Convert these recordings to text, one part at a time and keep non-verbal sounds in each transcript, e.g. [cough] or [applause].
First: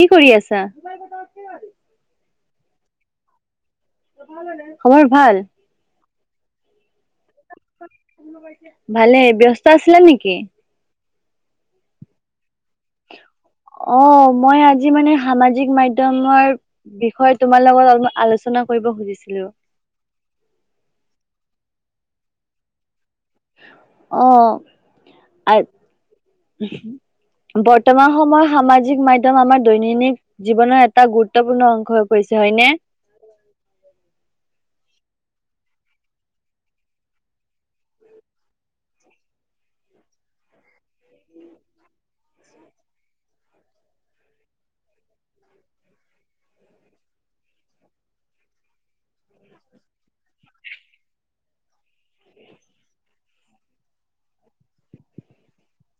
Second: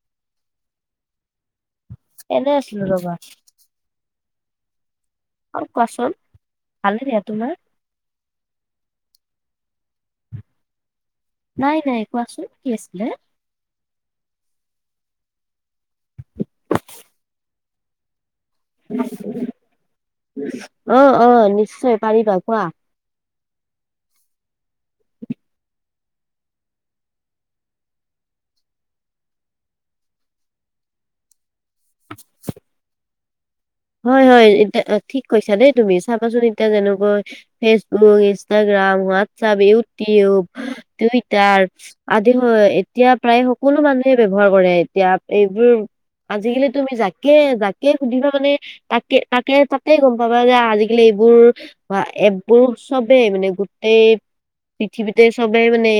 কি কৰি আছা। এনেই আছিলো ৰবা। পথাৰলৈ যায়। আমাৰ ভাল। আৰু কোৱাচোন ভালে দিয়া তোমাৰ ভালেই ব্যস্ত । ত চিয়ে নেকি। নাই নাই কোৱাচোন। কি আছিলে। অ মই আজি মানে সামাজিক মাধ্যমৰ বিষয়ে তোমাৰ লগত অলপ আলোচনা। কৰিব খুজিছিলো। অ অ নিশ্চ। নিশ্চয় পাৰিবা কোৱা। অ বৰ্তমান সময়ত সামাজিক মাধ্যম আমাৰ দৈনন্দিন জীৱনৰ এটা গুৰুত্বপূৰ্ণ অংশ। হৈ পৰিছে হয়নে। হয় হয় এ ঠিক। কৈছা দেই তুমি চাবাচোন এতিয়া যেনেকৈ Facebook, Instagram, WhatsApp, YouTube, Twitter আদি বোৰ এতিয়া প্ৰায় সকলো মানুহে ব্যৱহাৰ কৰে এতিয়া এইবোৰ আজিকালি তুমি যাকে যাকে সুধিবা মানে। তাক। কে তাকে তাতে গম পাবা যে আজিকালি এইবোৰ। বা এপবোৰ চবেই মানে গোটেই পৃথিৱীতে চবেই মানে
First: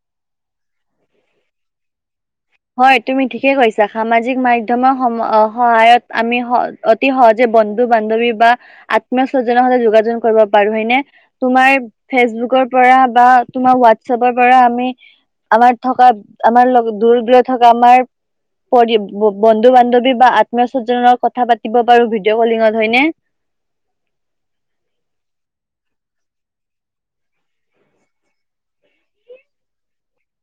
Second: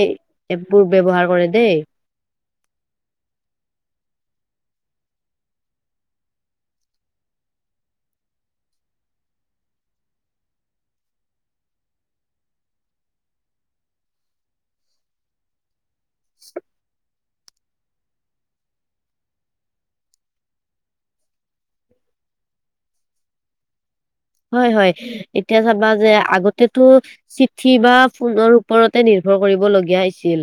এপবোৰ ব্যৱহাৰ কৰে দেই। হয় তুমি ঠিকেই কৈছা সামাজিক মাধ্যমৰ সম সহায়ত আমি স অতি সহজে বন্ধু বান্ধৱী বা আত্মীয় স্বজনৰ সৈতে যোগাযোগ কৰিব পাৰো হয়নে তোমাৰ ফেচবুকৰ পৰা বা তোমাৰ হোৱাটচএপৰ পৰা আমি আমাৰ। থকা আমাৰ লগত দুৰ দুৰত। ধৰক আমাৰ পৰি বন্ধু বান্ধৱী বা আত্মীয়স্বজ্জনৰ কথা পাতিব পাৰো ভিডিঅ' কলিঙত হয়নে। হয় হয় এতিয়া চাবা যে আগতেটো চিঠি বা ফোনৰ ওপৰতে নিৰ্ভৰ কৰিব লগীয়া হৈছিল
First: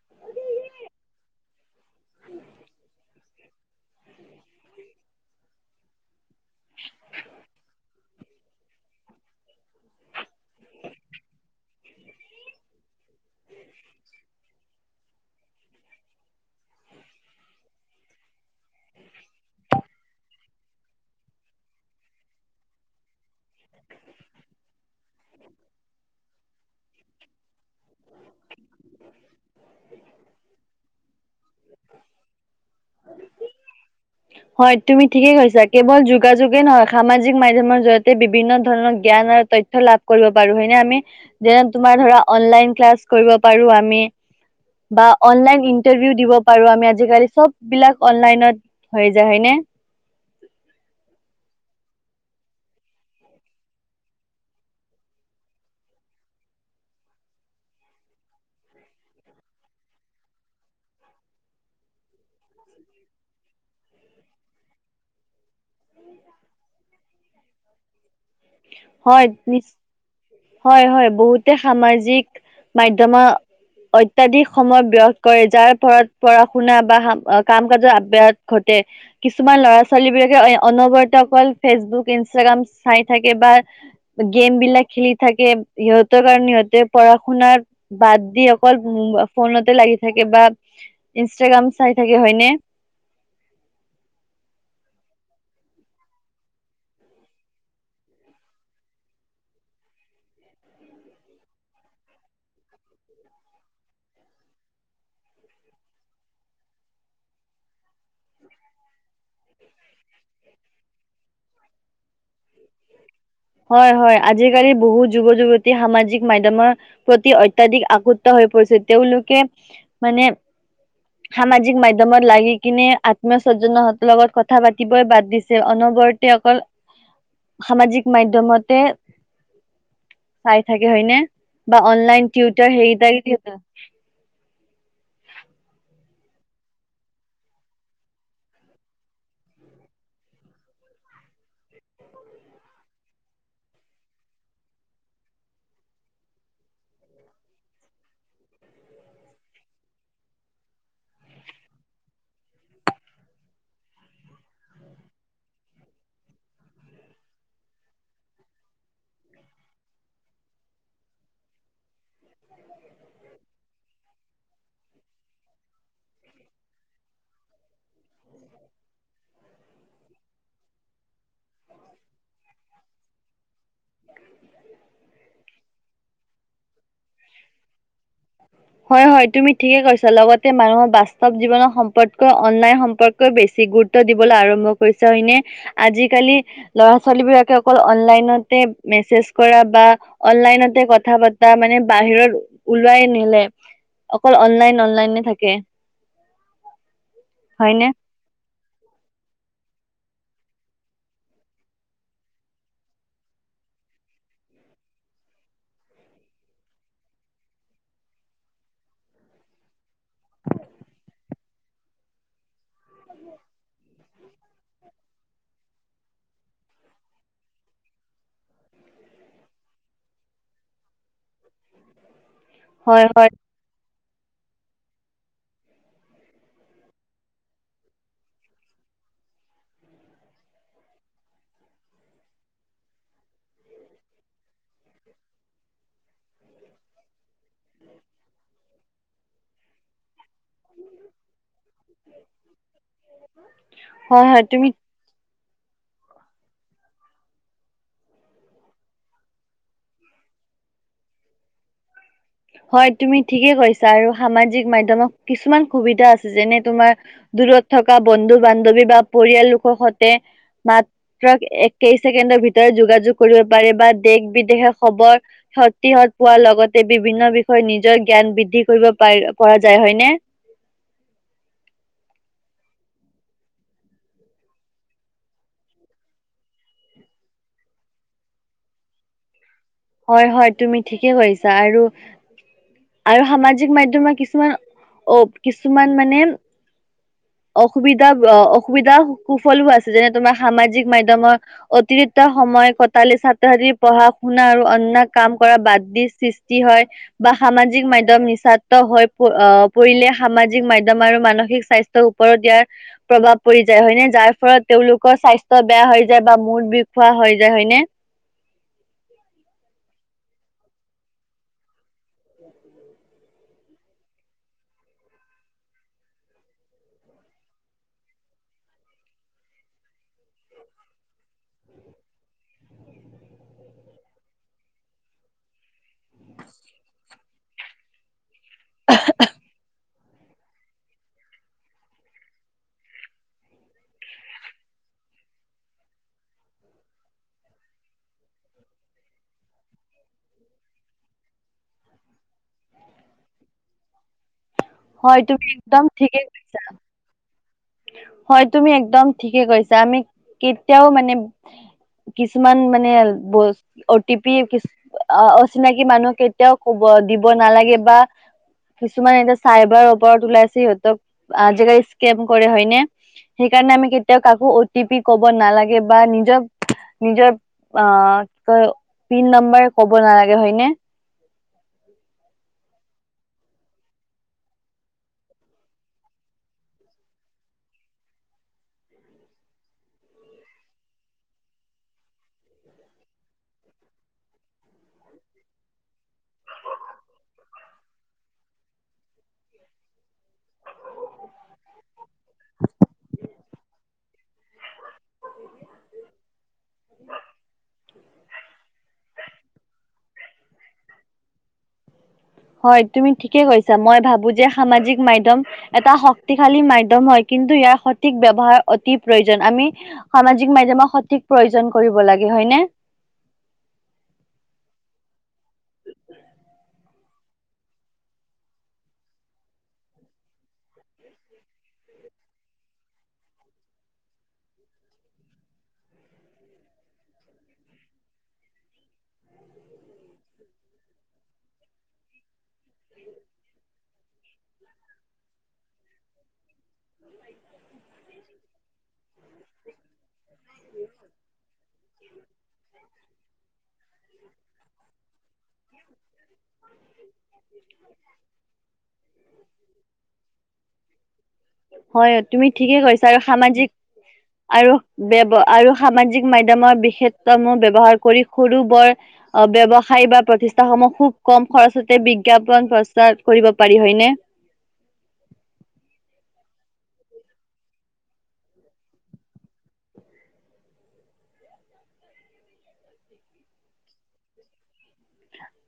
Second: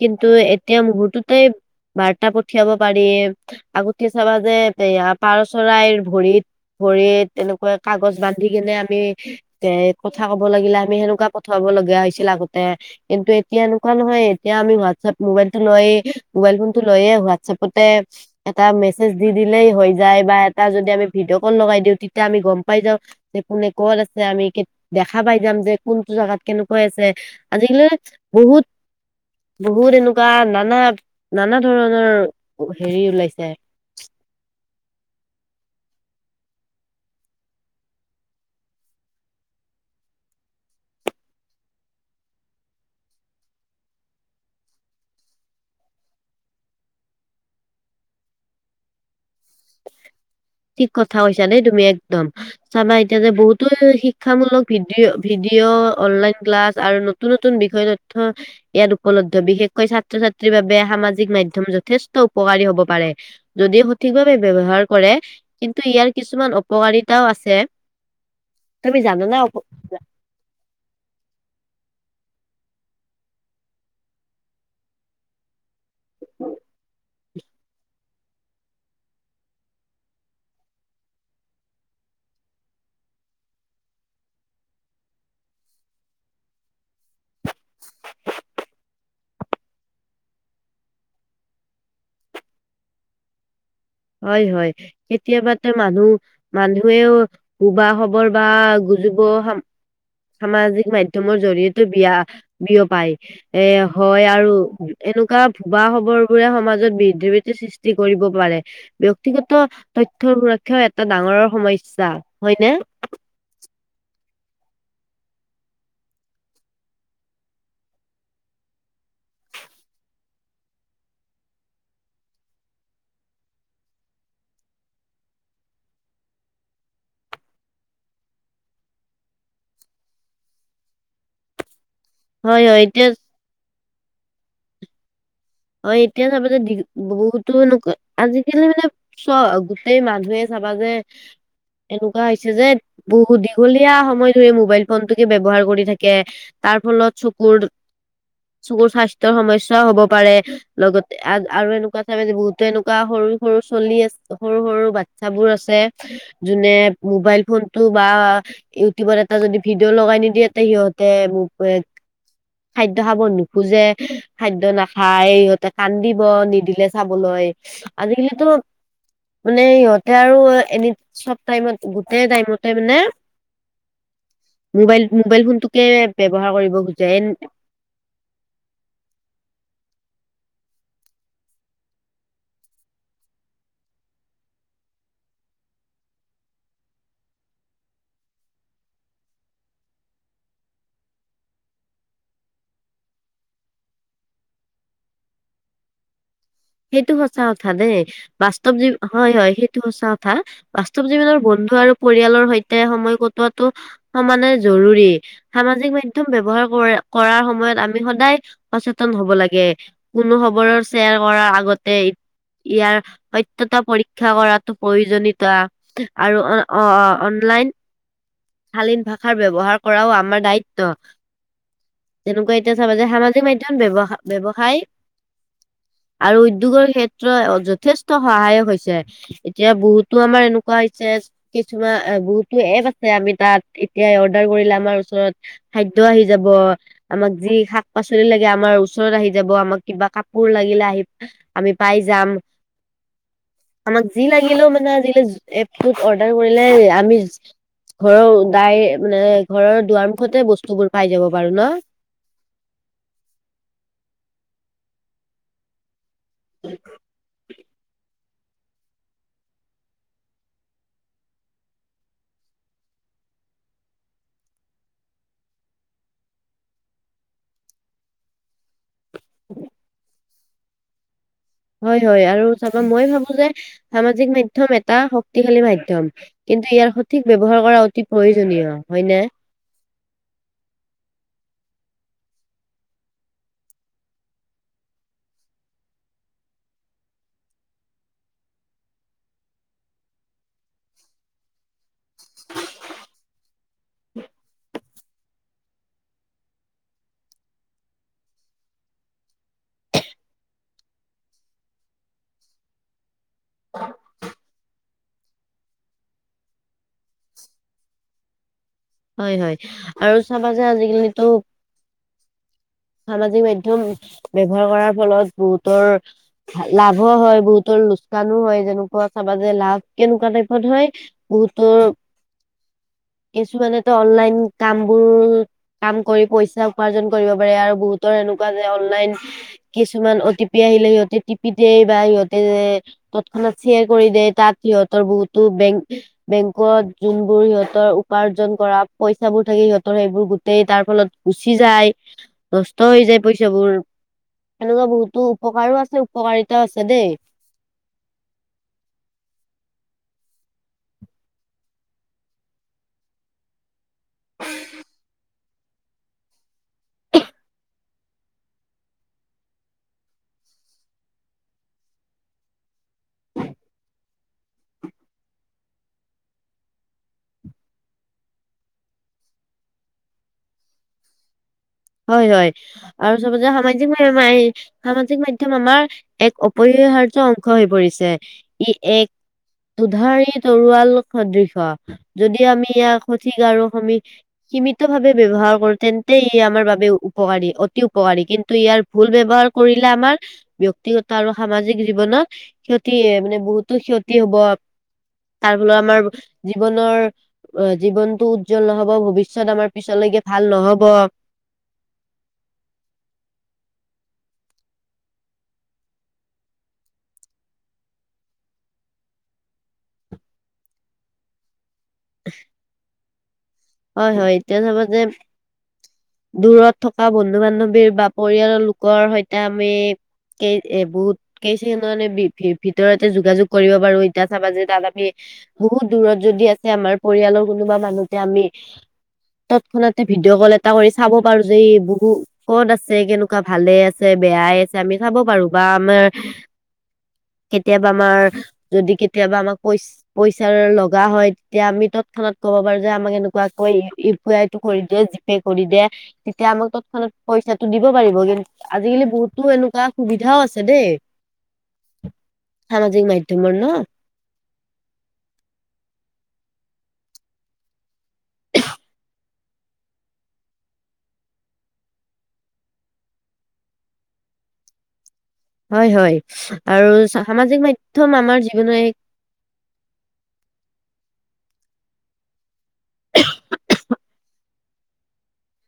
কিন্তু এতিয়া মুহুৰ্ততেই বাৰ্তা পঠিয়াব পাৰি আগতে চাবা যে এয়া পাৰ চৰাইৰ ভৰিত ভৰিত এনেকুৱাত। কাগজ বান্ধি কেনে আমি এ কথা কব লাগিলে আমি সেনেকুৱা পঠাব লগিয়া হৈছিল আগতে কিন্তু এতিয়া এনেকুৱা নহয় এতিয়া আমি হোৱাটছএপ মোবাইলটো লয়ে মোবাইল ফোনটো লৈয়ে হোৱাটছএপতে এটা মেছেজ দি দিলেই হৈ যায় বা এটা যদি আমি ভিডিঅ' কল লগাই দিওঁ তেতিয়া আমি গম । পাই যা। যে কোনে ক'ত আছে আমি কেত দেখা পাই যাম যে কোনটো জেগাত কেনেকৈ আছে। আজিকালি বহুত বহুত এনেকুৱা নানা নানা ধৰণৰ হেৰি ওলাইছে। হয় তুমি ঠিকেই কৈছা কেৱল যোগাযোগে নহয় সামাজিক মাধ্যমৰ জৰিয়তে বিভিন্ন ধৰণৰ জ্ঞান আৰু তথ্য লাভ কৰিব পাৰো হয়নে আমি যেন তোমাৰ ধৰা অনলাইন ক্লাছ কৰিব পাৰোঁ আমি বা অনলাইন ইণ্টাৰ্ভিউ দিব পাৰোঁ আমি আজিকালি চববিলাক অনলাইনত। হৈ যায় হয়নে? ঠিক কথা কৈছা দেই তুমি একদম চাবা এতিয়া যে বহুতো শিক্ষামূলক ভিডিঅ' ভিডিঅ' অনলাইন ক্লাছ আৰু নতুন নতুন বিষয় তথ্য ইয়াত উপলব্ধ বিশেষকৈ ছাত্ৰ ছাত্ৰীৰ বাবে সামাজিক মাধ্যম যথেষ্ট উপকাৰী হব পাৰে যদি সঠিক ভাৱে ব্যৱহাৰ কৰে । কিন্তু ইয়াৰ কিছুমান অপকাৰিতাও আছে । তুমি হয় জানানে নিচ অপ--। হয় হয় বহুতে সামাজিক মাধ্যমত অত্যাধিক সময় ব্যয় কৰে, যাৰ ফলত পঢ়া শুনা বা কাম কাজৰ আব্যাহাত ঘটে কিছুমান ল'ৰা ছোৱালী বিলাকে অনবৰতে অকল ফেচবুক, ইনষ্টাগ্ৰাম চাই থাকে বা গেম বিলাক খেলি থাকে, সিহঁতৰ কাৰণে সিহঁতে পঢ়া শুনাৰ বাদ দি অকল ফোনতে লাগি থাকে বা ইনষ্টাগ্ৰাম চাই থাকে হয়নে। হয় হয় কেতিয়াবাতে মানুহ মানুহেও ভুৱা খবৰ বা গুজব সামাজিক মাধ্যমৰ জৰিয়তে বিয়া বিয়পাই, এ হয় আৰু এনেকুৱা ভুৱা খবৰ বোৰে সমাজত বিদ্ধি বৃদ্ধি সৃষ্টি কৰিব পাৰে। ব্যক্তিগত তথ্যৰ সুৰক্ষাও এটা ডাঙৰৰ সমস স্যা। হয়নে? হয় হয় আজিকালি বহুত যুৱ যুৱতী সামাজিক মাধ্যমৰ প্ৰতি অত্যাধিক আসক্ত হৈ পৰিছে তেওঁলোকে মানে সামাজিক মাধ্যমত লাগি কিনে আত্মীয় স্বজনৰ লগত কথা পাতিবই বাদ দিছে অনবৰতে অকল সামাজিক মাধ্যমতে চাই থাকে হয়নে। বা অনলাইন হয় টিউটৰ হয় সেই [inaudible] এতিয়া এতিয়া চাবা যে দীঘ বহুতো এনেকুৱা আজিকালি মানে চ গোটেই মানুহে চাবা যে এনেকুৱা হৈছে যে বহু দীঘলীয়া সময় ধৰি মোবাইল ফোনটোকে ব্যৱহাৰ কৰি থাকে তাৰ ফলত চকুৰ চকুৰ স্বাস্থ্যৰ সমস্যাও হব পাৰে । লগতে আৰু এনেকুৱা চাবা যে বহুতো এনেকুৱা সৰু সৰু চল্লি আ সৰু সৰু বাচ্ছাবোৰ আছে যোনে মোবাইল ফোনতটো বা ইউটিউবত এটা যদি ভিডিঅ' লগাই নিদিয়ে সিহঁতে খাদ্য খাব নোখোজে, খাদ্য নাখায়। খাই সিহঁতে কান্দিব নিদিলে চাবলৈ। আজিকালি টো মানে সিহঁতে আৰু এনি চব টাইমত গোটেই টাইমতে মানে মোবাইল মোবাইল ফোনটোকে ব্যৱহাৰ কৰিব খুজে । হয় হয় তুমি ঠিকে কৈছা লগতে মানুহৰ বাস্তৱ জীৱনৰ সম্পৰ্কেও অনলাইন সম্পৰ্কেও বেছি গুৰুত্ব দিবলৈ আৰম্ভ কৰিছে হয়নে । আজিকালি ল'ৰা ছোৱালীবিলাকে অকল অনলাইনতে মেছেজ কৰা বা অনলাইনতে কথা পতা মানে বাহিৰত উল ঘূৰাই নিলে অকল অনলাইন অনলাইনে থাকে। সেইটো সঁচা কথা হয়নে দেই, বাস্তৱ জীৱ হয় হয় সেই সচা কথা বাস্তৱ জীৱনৰ বন্ধু আৰু পৰিয়ালৰ সৈতে সময় কটোৱাটো সমানে জৰুৰী সামাজিক মাধ্যম ব্যৱহাৰ কৰাৰ সময়ত আমি সদায় সচেতন হব লাগে। কোনো খবৰৰ শ্বেয়াৰ কৰা বতেই ইয়াৰ সত্যতা পৰীক্ষা কৰাটো প্ৰয়োজনীয়তা। আৰু অ অনলাইন শালিন ভাষাৰ ব্যৱহাৰ কৰাও আমাৰ দায়িত্ব। ত তেনেকুৱা এতিয়া চাবা হয় যে হয় সামাজিক মাধ্যম ব্যৱসা ব্যৱসায় আৰু উদ্যোগৰ ক্ষেত্ৰত যথেষ্ট সহায়ক হৈছে এতিয়া বহুতো আমাৰ এনেকুৱা হৈছে কিছুমান বহুতো এপ আছে আমি তাত এতিয়া অৰ্ডাৰ কৰিলে আমাৰ ওচৰত খাদ্য আহি যাব, আমাক যি শাক পাচলি লাগে আমাৰ ওচৰত আহি যাব, আমাক কিবা কাপোৰ লাগিলে আহি আমি পাই যাম, আমাক যি হয় হয় তুমি লাগিলেও মানে আজিকালি এপটোত অৰ্ডাৰ কৰিলে আমি ঘৰৰ ডাই মানে ঘৰৰ দুৱাৰ মুখতে বস্তুবোৰ পাই যাব পাৰো ন। হয় তুমি ঠিকে কৈছা আৰু সামাজিক মাধ্যমত কিছুমান সুবিধা আছে। যেনে তোমাৰ দূৰত থকা বন্ধু বান্ধৱী বা পৰিয়াল লোকৰ সতে মাত্ৰ কেই ছেকেণ্ডৰ ভিতৰত যোগাযোগ কৰিব পাৰে বা দেশ বিদেশে খবৰ খাতিহত পোৱাৰ লগতে বিভি বিভিন্ন বিষয়ে নিজৰ জ্ঞান বৃদ্ধি কৰিব পাইৰ পৰা যায় হয়নে? হয় হয় আৰু চাবা মই ভাবো যে সামাজিক মাধ্যম এটা শক্তিশালী মাধ্যম কিন্তু ইয়াৰ সঠিক ব্যৱহাৰ কৰা অতি প্ৰয়োজনীয় হয় নে। হয় হয় তুমি ঠিকেই কৰিছা আৰু আৰু সামাজিক মাধ্যমৰ কিছুমান অ কিছুমান মানে অসুবিধা অসুবিধা কুফলো আছে যেনে তোমাৰ সামাজিক মাধ্যমৰ অতিৰিক্ত সময় কটালে ছাত্ৰ ছাত্ৰীৰ পঢ়াশু আৰু অন্য কাম কৰা বাদ দি সৃষ্টি হয় বা সামাজিক মাধ্যম নিসাক্ত হৈ আহ পৰিলে সামাজিক মাধ্যম আৰু মানসিক স্বাস্থ্যৰ ওপৰত ইয়াৰ প্ৰভাৱ পৰি যায় হয়নে যাৰ ফলত তেওঁলোক কয় স্বাস্থ্য বেয়া হৈ যায় বা মূৰ বিখোৱা হৈ যায় হয়নে? হয় হয় আৰু চাবা যে আজিকালিতো সামাজিক মাধ্যম ব্যৱহাৰ কৰাৰ ফলত বহুতৰ লাভো হয় বহুতৰ লোকচানো হয় যেনেকুৱা চাবাযে লাভ কেনেকুৱা টাইপত হয় বহুতৰ এইছো মানে অনলাইন কাম বোৰ কাম কৰি পইচা উপাৰ্জন কৰিব পাৰে আৰু বহুতৰ এনেক মাজে অনলাইন কিছুমান অতি হি আহিলে সিহতে টিপি দিয়ে বা সিহঁতে তৎক্ষণাত শ্বেয়াৰ কৰি দে তাত সিহঁতৰ বহুতো বেং বেংকত যোনবোৰ সিহতৰ উপাৰ্জন কৰা পইচা বোৰ থাকে সিহঁতৰ সেইবোৰ গোটেই তাৰ ফলত গুচি যায়। নষ্ট হৈ যায় পইচাবোৰ এনেকুৱা হয় বহুতো তুমি উপকাৰো একদম আছে ঠিকে কৈছা উপকাৰিতাও আছে দেই হয়, তুমি একদম ঠিকে কৈছা আমি কেতিয়াও মানে কিছুমান মানে অহঁ টিপি কি আহ আহ অচিনাকি মানুহক কেতিয়াও কব দিব নালাগে বা কিছুমান এতিয়া চাইবাৰৰ ওপৰত ওলাইছে সিহঁতক আজিকালি স্কেম কৰে হয়নে সেইকাৰণে আমি কেতিয়াও কাকো অ টি পি ক'ব নালাগে বা নিজৰ নিজৰ অ পিন নাম্বাৰ কব‌ নালাগে হয়নে । হয় হয় আৰু চবতে সামাজিক মাধ্যম সামাজিক মাধ্যম আমাৰ এক অপৰিহাৰ্য অংশ হৈ পৰিছে ই এক দুধাৰি তৰোৱাল সদৃশ যদি আমি ইয়াক সঠিক আৰু সমী সীমিত ভাৱে ব্যৱহাৰ কৰো তেন্তে ই আমাৰ বাবে উপকাৰী অতি উপকাৰী কিন্তু ইয়াৰ ভুল ব্যৱহাৰ কৰিলে আমাৰ ব্যক্তিগত আৰু সামাজিক জীৱনত ক্ষতি মানে বহুতো ক্ষতি হব, তাৰ ফলত আমাৰ জীৱনৰ অ জীৱনতটো উজ্জ্বল নহব ভৱিষ্যত আমাৰ পিছলৈকে ভাল নহ'ব ব'হ হয় তুমি ঠিকে কৈছা মই ভাবো যে সামাজিক মাধ্যম এটা শক্তিশালী মাধ্যম হয় কিন্তু ইয়াৰ সঠিক ব্যৱহাৰ অতি প্ৰয়োজন আমি সামাজিক মাধ্যমক সঠিক প্ৰয়োজন কৰিব লাগে হয় নে? হয় হয় এতিয়া চাবা যে দূৰত থকা বন্ধু বান্ধৱীৰ বা পৰিয়ালৰ লোকৰ সৈতে আমি কেই এ বহুত কেইচানে ভিতৰতে যোগাযোগ কৰিব পাৰো এতিয়া চাবা যে তাত আমি বহুত দূৰত যদি আছে আমাৰ পৰিয়ালৰ কোনোবা মানুহতে আমি তৎক্ষণাতে ভিডিঅ' কল এটা কৰি চাব পাৰো যে ই বহু ক'ত আছে কেনেকুৱা ভালে আছে বেয়াই আছে আমি চাব পাৰো বা আমাৰ কেতিয়াবা আমাৰ যদি কেতিয়াবা আমাক পইচা পইচাৰ লগা হয় তেতিয়া আমি তৎক্ষণাত কব পাৰো যে আমাক এনেক ইউি আই, পিটো কৰি দে জি পেটো কৰি দে তেতিয়া আমাক তৎক্ষণাত পইচা টো দিব পাৰিব কিন্তু আজি হয় তুমি ঠিকেই সামাজিক কৈছা আৰু মাধ্যমৰ ন সামাজিক আৰু ব্যৱ আৰু সামাজিক মাধ্যমৰ বিশষষমূহ ব্যৱহাৰ কৰি সৰু বৰ ব্যৱসায়ী বা প্ৰতিষ্ঠাসমূহ খুব কম খৰচতে বিজ্ঞাপন প্ৰস্তাৱ কৰিব পাৰি হয়নে হয় হয় আৰু সামাজিক মাধ্যম আমাৰ জীৱনৰ এক [unintelligible]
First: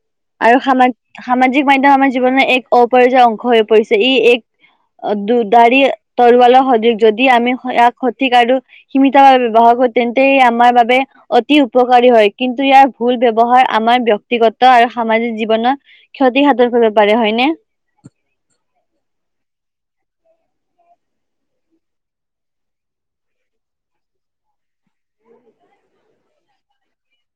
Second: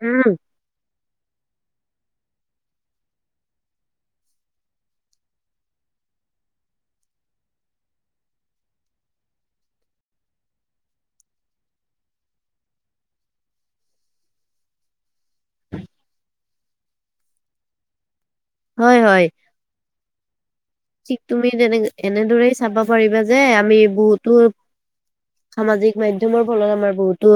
উম আৰু সামান সামাজিক মাধ্যম আমাৰ জীৱনৰ এক অপ্ৰয় অংশ হৈ পৰিছে ই এক দুদাৰি তৰৱালৰ সদৃশ যদি আমি ইয়াক সঠিক আৰু সীমিতভাৱে ব্যৱহাৰ কৰো তেন্তে ই আমাৰ বাবে অতি উপকাৰী হয় কিন্তু ইয়াৰ ভুল ব্যৱহাৰ আমাৰ ব্যক্তিগত আৰু সামাজিক জীৱনৰত ক্ষতি সাধন কৰিব পাৰে হয়নে। হয় হয় ঠিক তুমি তেনে এনেদৰেই চাব পাৰিবা যে আমি বহুতো সামাজিক মাধ্যমৰ ফলত আমাৰ বহুতো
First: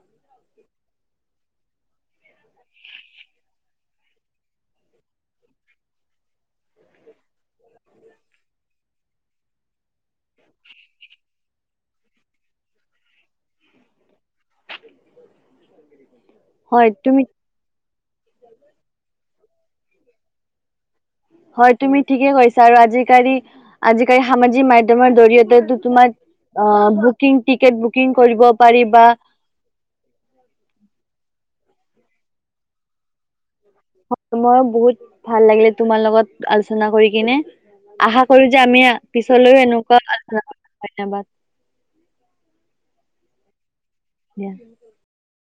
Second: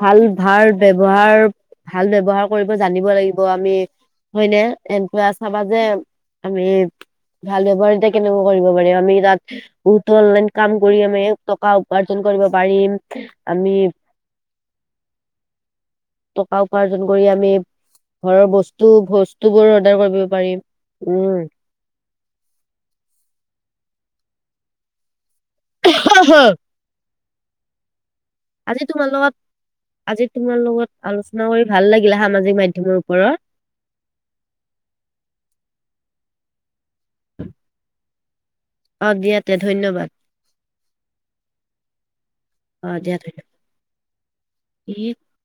ভাল ভাল ব্যৱহাৰ ভাল ব্যৱহাৰ কৰিব জানিব লাগিব আমি হয়নে এনেকা চাবা যে আমি ভাল ব্যৱহাৰতে কেনেকুৱা কৰিব পাৰি আমি তাতঁ হয় [unintelligible] বহুতো অনলাইন কাম কৰি আমি টকা উপাৰ্জন কৰিব পাৰিম, আমি টকা হয় উপাৰ্জন তুমি কৰি আমি ঘৰৰ বস্তু টোবোৰ অৰ্ডাৰ কৰিব পাৰিম। হয়, তুমি ঠিকে কৈছা আৰু আজিকালি- আজিকালি সামাজিক মাধ্যমৰ জৰিয়তে টো তোমাৰ, উম অ টিং টিকেট বুকিং কৰিব পাৰি আজি বা তোমাৰ লগত আজি তোমাৰ লগত আলোচনা কৰি ভাল লাগিলে সামাজিক মাধ্যমৰ ওপৰত। মই বহুত ভাল লাগিলে তোমাৰ লগত আজ কৰি কিনে, আহ কৰি যে আমি অ দিয়া তে পিছলৈও ধন্যবাদ এনেকুৱা, ধন্যবাদ। অঁ দিয়াতে। দিয়া। [unintelligible]